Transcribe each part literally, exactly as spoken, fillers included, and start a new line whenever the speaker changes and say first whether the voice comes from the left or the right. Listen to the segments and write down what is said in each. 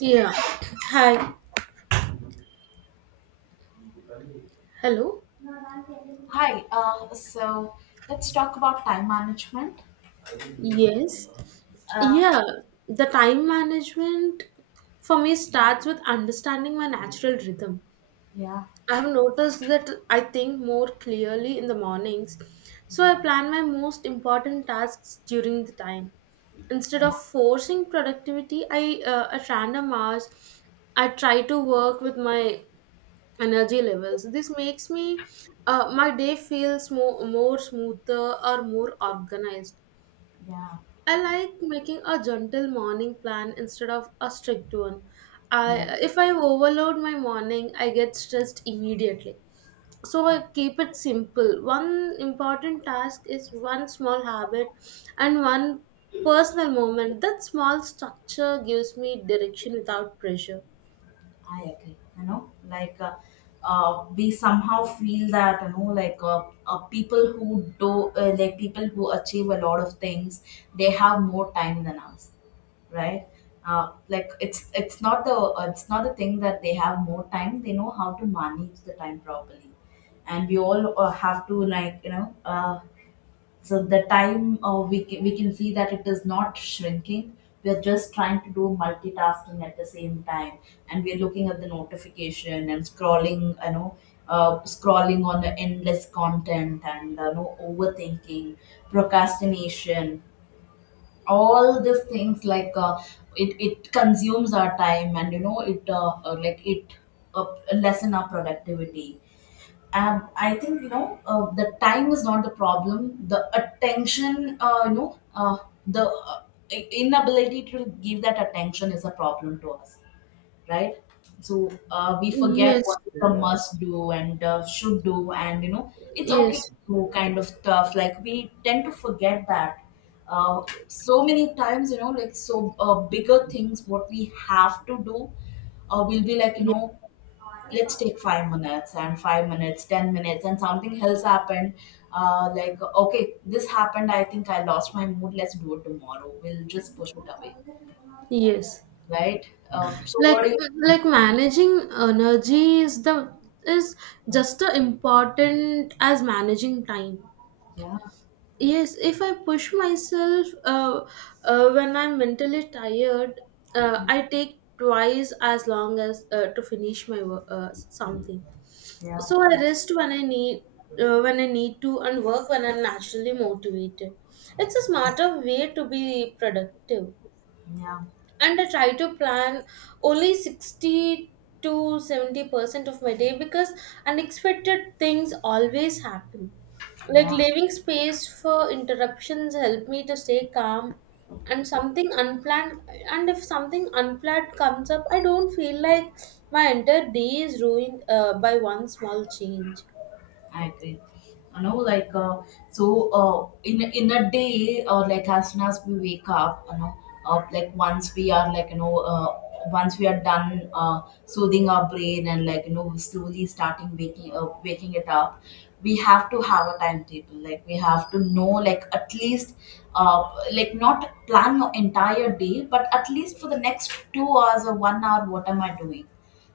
right: Yeah. Hi. Hello.
left: Hi, uh, so let's talk about time management.
right: Yes.
left: Uh,
right: Yeah. The time management for me starts with understanding my natural rhythm.
left: yeah,
right: I have noticed that I think more clearly in the mornings, so I
left: yeah,
right: plan my most important tasks during the time. Instead
left: yeah,
right: of forcing productivity, I uh, at random hours, I try to work with my energy levels. This makes me uh, my day feels more, more smoother or more organized.
left: yeah,
right: I like making a gentle morning plan instead of a strict one. I
left: yeah,
right: If I overload my morning, I get stressed immediately, so I
left: I,
right: keep it simple. One important task is one small habit and one personal moment. That small structure gives me direction without pressure.
left: I agree. You know, like, uh, uh, we somehow feel that, you know, like, uh, uh, people who do, uh, like people who achieve a lot of things, they have more time than us, right? Uh, like, it's it's not the uh, it's not the thing that they have more time. They know how to manage the time properly, and we all uh, have to, like, you know uh, so the time uh, we can, we can see that it is not shrinking. We are just trying to do multitasking at the same time, and we are looking at the notification and scrolling. You know, uh, scrolling on the endless content, and uh, no, overthinking, procrastination. All these things, like, uh, it it consumes our time, and, you know it uh, uh, like it uh, lessen our productivity. um, I think, you know uh, the time is not the problem. The attention, uh, you know, uh, the uh, i- inability to give that attention is a problem to us, right? So, uh, we forget what
right: Yes,
left: is the must do and uh, should do, and, you know, it's okay to
right: yes.
left: do kind of stuff. Like, we tend to forget that. Uh, so many times, you know, like, so uh, bigger things, what we have to do, uh, will be like, you
right: Yes,
left: know let's take five minutes, and five minutes, ten minutes, and something else happened. Uh, like, okay, this happened, I think I lost my mood, let's do it tomorrow, we'll just push it away,
right: yes.
left: right? uh, so
right: like
left: what do you
right: like managing energy is the is just as important as managing time.
left: Yeah,
right: Yes, if I push myself uh, uh, when I'm mentally tired, uh,
left: yeah,
right: I take twice as long as uh, to finish my work, uh, something.
left: yeah,
right: So I rest when i need uh, when I need to, and work when I'm naturally motivated. It's a smarter way to be productive.
left: yeah,
right: And I try to plan only sixty to seventy percent of my day because unexpected things always happen. Like,
left: yeah.
right: leaving space for interruptions help me to stay calm. and something unplanned and if something unplanned comes up, I don't feel like my entire day is ruined uh, by one small change.
left: I agree. You know, like, uh, so uh, in in a day, or like as soon as we wake up, you know, uh, like, once we are, like, you know uh, once we are done, uh, soothing our brain, and, like, you know slowly starting waking uh, waking it up, we have to have a timetable. Like, we have to know, like, at least, uh, like, not plan your entire day, but at least for the next two hours or one hour, what am I doing?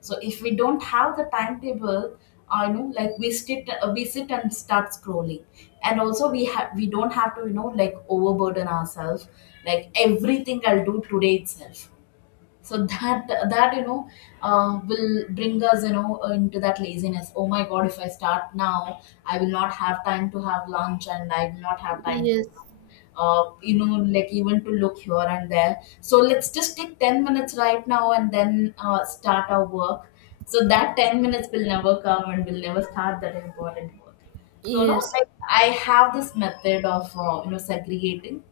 left: So if we don't have the timetable, I know, like, we sit uh, we sit and start scrolling. And also, we have we don't have to, you know like, overburden ourselves. Like, everything I'll do today itself. So that that, you know uh, will bring us, you know uh, into that laziness. Oh my god, if I start now, I will not have time to have lunch, and I will not have time to,
right: Yes,
left: uh, you know like, even to look here and there. So let's just take ten minutes right now, and then uh, start our work. So that ten minutes will never come, and will never start that important work. So, no,
right: yes,
left: like, I have this method of uh, you know segregating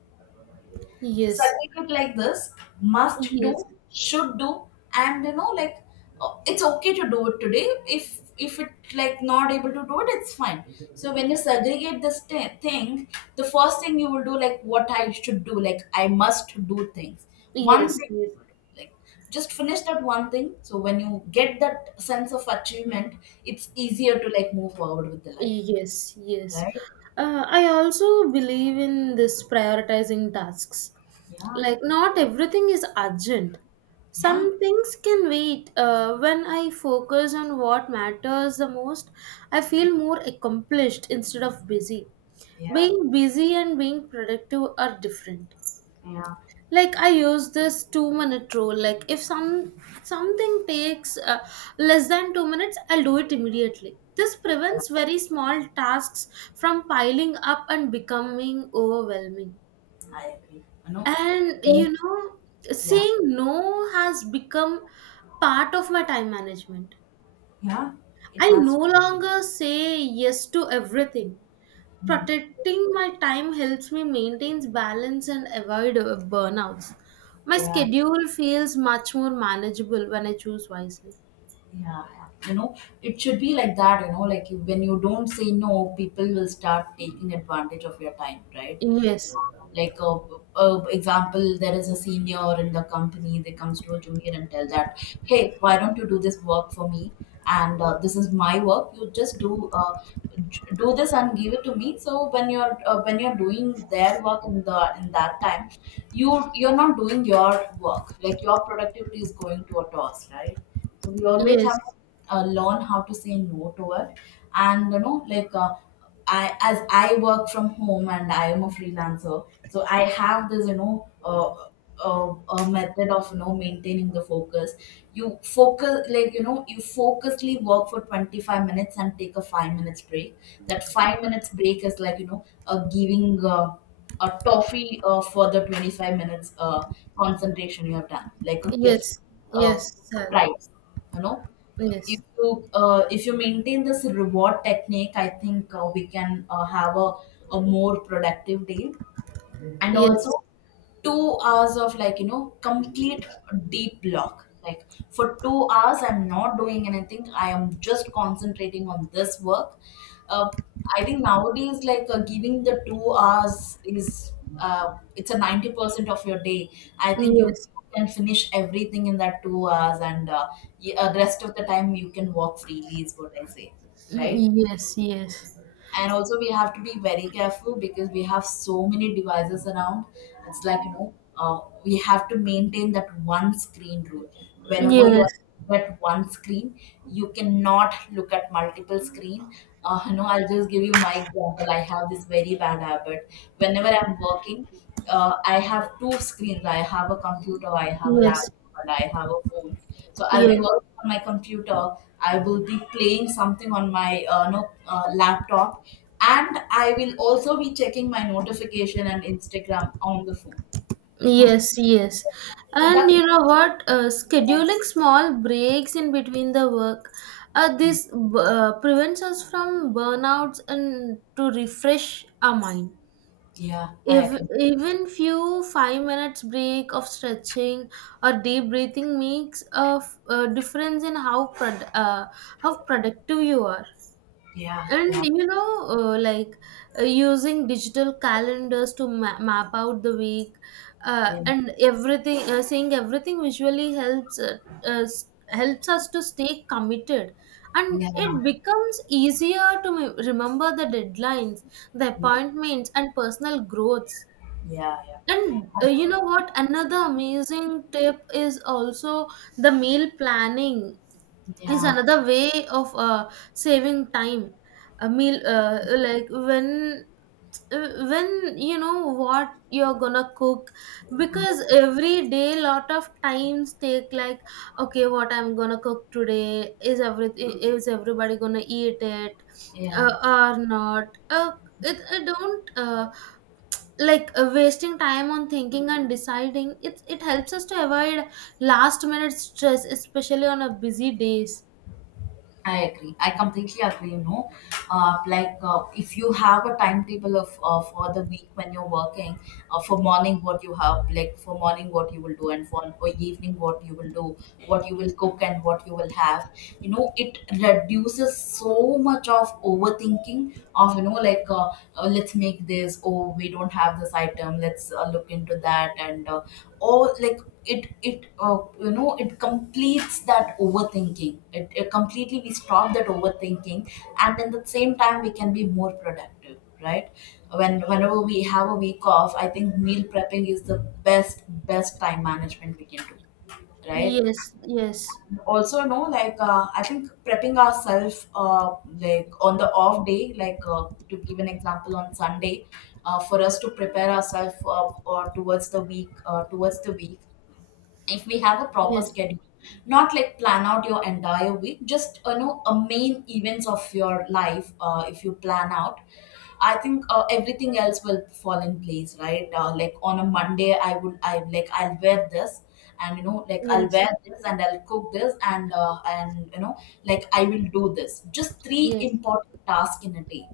left: the
right: yes,
left: certificate, like this: must
right: yes,
left: do, should do. And, you know like, uh, it's okay to do it today. If if it, like, not able to do it, it's fine. So when you segregate this t- thing, the first thing you will do, like what I should do, like, I must do things. One
right: yes,
left: thing,
right: yes.
left: like, just finish that one thing. So when you get that sense of achievement, it's easier to, like, move forward with the life,
right: Yes, yes.
left: right?
right: Uh, I also believe in this prioritizing tasks.
left: Yeah,
right: Like, not everything is urgent.
left: yeah,
right: Some things can wait. Uh, when I focus on what matters the most, I feel more accomplished instead of busy.
left: yeah,
right: Being busy and being productive are different.
left: yeah,
right: Like, I use this two minute rule. Like, if some something takes uh, less than two minutes, I'll do it immediately. This prevents very small tasks from piling up and becoming overwhelming.
left: I agree you know
right: And, you know,
left: Yeah,
right: saying no has become part of my time management.
left: yeah, it
right: I no
left: has.
right: longer say yes to everything.
left: Mm,
right: Protecting my time helps me maintain balance and avoid uh, burnouts. My
left: yeah,
right: schedule feels much more manageable when I choose wisely.
left: yeah, yeah. You know, it should be like that. You know, like, you, when you don't say no, people will start taking advantage of your time, right?
right: Yes,
left: Like, a, a example, there is a senior in the company, they comes to a junior and tell that, hey, why don't you do this work for me, and, uh, this is my work, you just do uh, j- do this and give it to me. So when you're uh, when you're doing their work in the in that time, you you're not doing your work, like, your productivity is going to a toss, right? So we always have
right: yes,
left: to uh, learn how to say no to it. And, you know like, uh, I, as I work from home, and I am a freelancer, so I have this, you know uh, uh, a method of, you know maintaining the focus. You focus, like, you know you focusly work for twenty five minutes and take a five minutes break. That five minutes break is like, you know uh, giving, uh, a toffee, uh, for the twenty five minutes uh, concentration you have done, like a gift,
right: yes,
left: uh,
right: yes, Sally.
left: prize, you know if
right: Yes,
left: you uh, if you maintain this reward technique, I think, uh, we can, uh, have a, a more productive day. And
right: yes,
left: also, two hours of, like, you know complete deep block. Like, for two hours I'm not doing anything, I am just concentrating on this work. uh, I think nowadays, like, uh, giving the two hours is, uh, it's a ninety percent of your day. I think you
right: yes.
left: can finish everything in that two hours, and uh, y- uh, rest of the time you can walk freely is what I say, right?
right: Mm, yes, yes,
left: And also, we have to be very careful because we have so many devices around. It's like, you know uh, we have to maintain that one screen rule. Whenever you
right: yes,
left: are at one screen, you cannot look at multiple screen. uh, you know I'll just give you my example. I have this very bad habit. Whenever I'm working, uh, I have two screens. I have a computer, I have a
right: yes,
left: laptop, and I have a phone. So I'll be
right: yes.
left: working on my computer. I will be playing something on my uh, no, uh, laptop, and I will also be checking my notification and Instagram on the phone.
right: Yes, yes.
left: So
right: And
left: That's
right: you know what? Uh,
left: Yeah,
right: scheduling small breaks in between the work, uh, this uh, prevents us from burnouts and to refresh our mind.
left: yeah, I
right: If
left: agree.
right: even few five minutes break of stretching or deep breathing makes a, f- a difference in how prod- uh, how productive you are.
left: Yeah, yeah,
right: And you know, uh, like uh, using digital calendars to ma- map out the week, uh,
left: yeah,
right: and everything, uh, seeing everything visually helps uh, us helps us to stay committed, and
left: yeah,
right: it becomes easier to me- remember the deadlines, the
left: yeah,
right: appointments, and personal growths.
left: yeah, yeah,
right: And uh, you know what, another amazing tip is also the meal planning is
left: yeah,
right: another way of uh, saving time. A meal, uh, like, when when you know what you're gonna cook, because every day lot of times take like, okay, what I'm gonna cook today, is everything, is everybody gonna eat it
left: yeah.
right: uh, or not uh, it, it don't uh, like uh, wasting time on thinking and deciding, it it helps us to avoid last minute stress, especially on a busy days.
left: I agree. I completely agree. You know, uh, like, uh, if you have a timetable of uh, for the week when you're working, uh, for morning what you have, like for morning what you will do, and for for evening what you will do, what you will cook and what you will have. You know, it reduces so much of overthinking of, you know like, uh, uh, let's make this, oh we don't have this item, let's uh, look into that, and uh, or like, it it uh, you know it completes that overthinking, it, it completely, we stop that overthinking. And in the same time we can be more productive, right? When whenever we have a week off, I think meal prepping is the best best time management we can do, right?
right: Yes, yes,
left: Also, no, like, uh, I think prepping ourselves, uh, like on the off day, like, uh, to give an example on Sunday, uh, for us to prepare ourselves, uh, uh, towards the week uh, towards the week, if we have a proper
right: yes,
left: schedule, not like plan out your entire week, just, you know a main events of your life, uh, if you plan out, I think uh, everything else will fall in place, right? Uh, like on a Monday, I would I like I'll wear this, and, you know like, I'll
right: yes,
left: wear this and I'll cook this, and uh, and, you know like, I will do this, just three
right: yes,
left: important tasks in a day.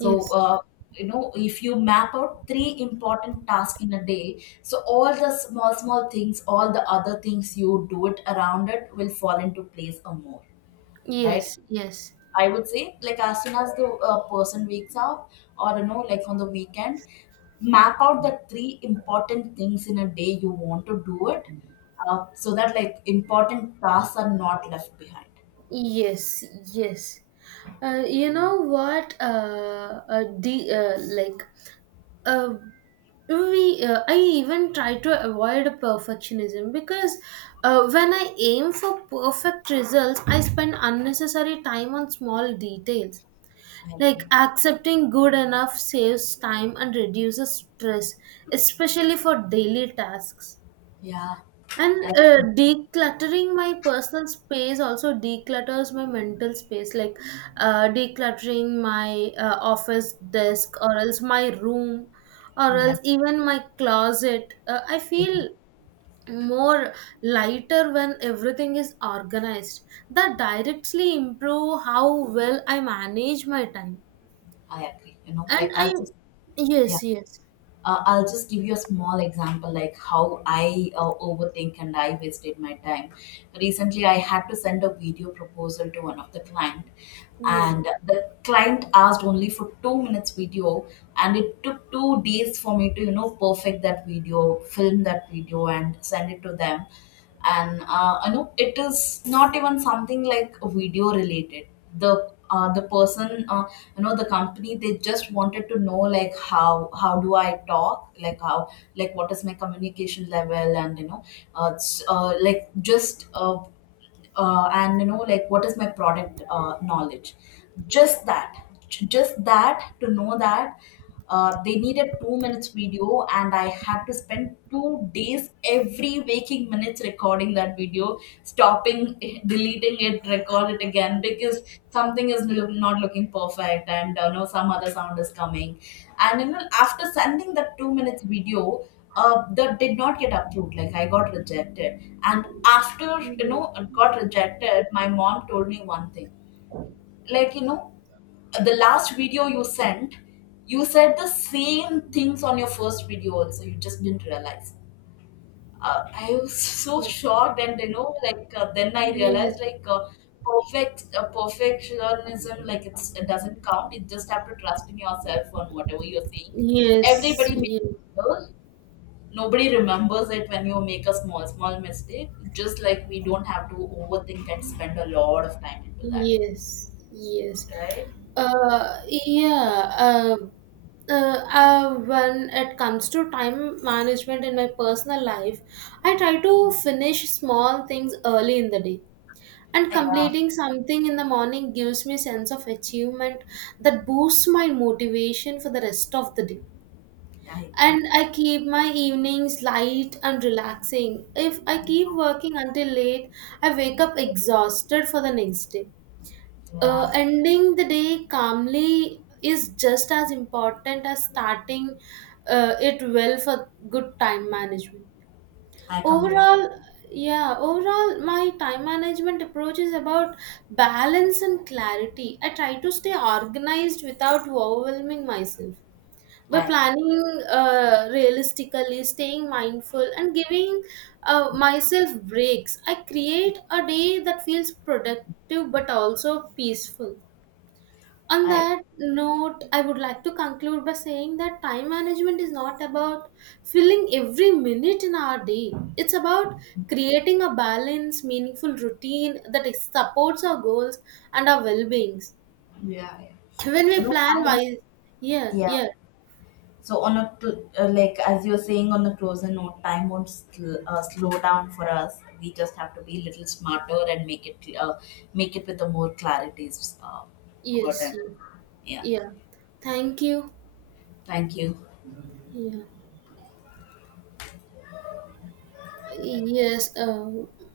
left: So, uh, you know, if you map out three important tasks in a day, so all the small, small things, all the other things you do it around, it will fall into place or more, right?
right: yes, yes,
left: I would say, like, as soon as the uh, person wakes up, or, you know, like on the weekend, map out the three important things in a day you want to do it, uh, so that, like, important tasks are not left behind.
right: yes, yes. Uh, you know what? Uh, uh, the uh, like, uh, we uh, I even try to avoid perfectionism because uh, when I aim for perfect results, I spend unnecessary time on small details.
left: I,
right: Like, accepting good enough saves time and reduces stress, especially for daily tasks.
left: yeah.
right: And
left: I,
right: uh, decluttering my personal space also declutters my mental space. Like, uh, decluttering my uh, office desk, or else my room, or
left: yeah.
right: else even my closet. Uh, I feel more lighter when everything is organized. That directly improve how well I manage my time.
left: I agree. You know,
right: And
left: like, I'll
right: I,
left: just yeah,
right: yes, yes,
left: uh, I'll just give you a small example, like how I uh, overthink and I wasted my time. Recently, I had to send a video proposal to one of the client,
right: yes,
left: and the client asked only for two minutes video, and it took two days for me to, you know perfect that video, film that video, and send it to them. And uh, I know it is not even something like video related. The uh, the person, uh, you know, the company, they just wanted to know, like, how how do I talk, like how, like what is my communication level, and, you know, uh, s- uh, like, just, uh, uh, and, you know like, what is my product uh, knowledge, just that, j- just that to know that uh, they need a two minutes video and I had to spend two days every waking minutes recording that video, stopping deleting it, record it again because something is lo- not looking perfect, and uh, no, some other sound is coming. And, you know after sending that two minutes video, uh, that did not get approved, like, I got rejected. And after, you know
right: yes,
left: it got rejected, my mom told me one thing. Like, you know the last video you sent, you said the same things on your first video also. You just didn't realize. uh, I was so
right: yes,
left: shocked, and, you know, like, uh, then I realized,
right: yes,
left: like, uh, perfect uh, perfectionism, like, it's, it doesn't count. You just have to trust in yourself on whatever you're saying.
right: yes,
left: Everybody makes
right: yes.
left: error. Nobody remembers it when you make a small small mistake. Just like we don't have to overthink and spend a lot of time into that,
right: Yes, yes.
left: right?
right: Uh, yeah. Uh, uh, uh, when it comes to time management in my personal life, I try to finish small things early in the day. And
left: Yeah,
right: completing something in the morning gives me sense of achievement that boosts my motivation for the rest of the day.
left: I agree.
right: And I keep my evenings light and relaxing. If I keep working until late, I wake up exhausted for the next day.
left: Yeah,
right: Uh, ending the day calmly is just as important as starting uh, it well for good time management
left: I completely.
right: overall. Yeah, overall my time management approach is about balance and clarity. I try to stay organized without overwhelming myself. By
left: I
right: planning uh, realistically, staying mindful, and giving uh, myself breaks, I create a day that feels productive but also peaceful. On
left: I
right: that note, I would like to conclude by saying that time management is not about filling every minute in our day. It's about creating a balanced, meaningful routine that is- supports our goals and our well beings.
left: Yeah, yeah.
right: When we
left: you know
right: plan
left: time.
right: wise, yeah,
left: Yeah.
right: yeah.
left: So, on a to, uh, like, as you're saying, on a closer note, time won't sl- uh, slow down for us. We just have to be a little smarter, and make it uh, make it with the more clarities, uh, over
right: Yes,
left: time.
right: yeah.
left: Yeah.
right: Yeah. Thank you.
left: Thank you.
right: Yeah. Yes, uh,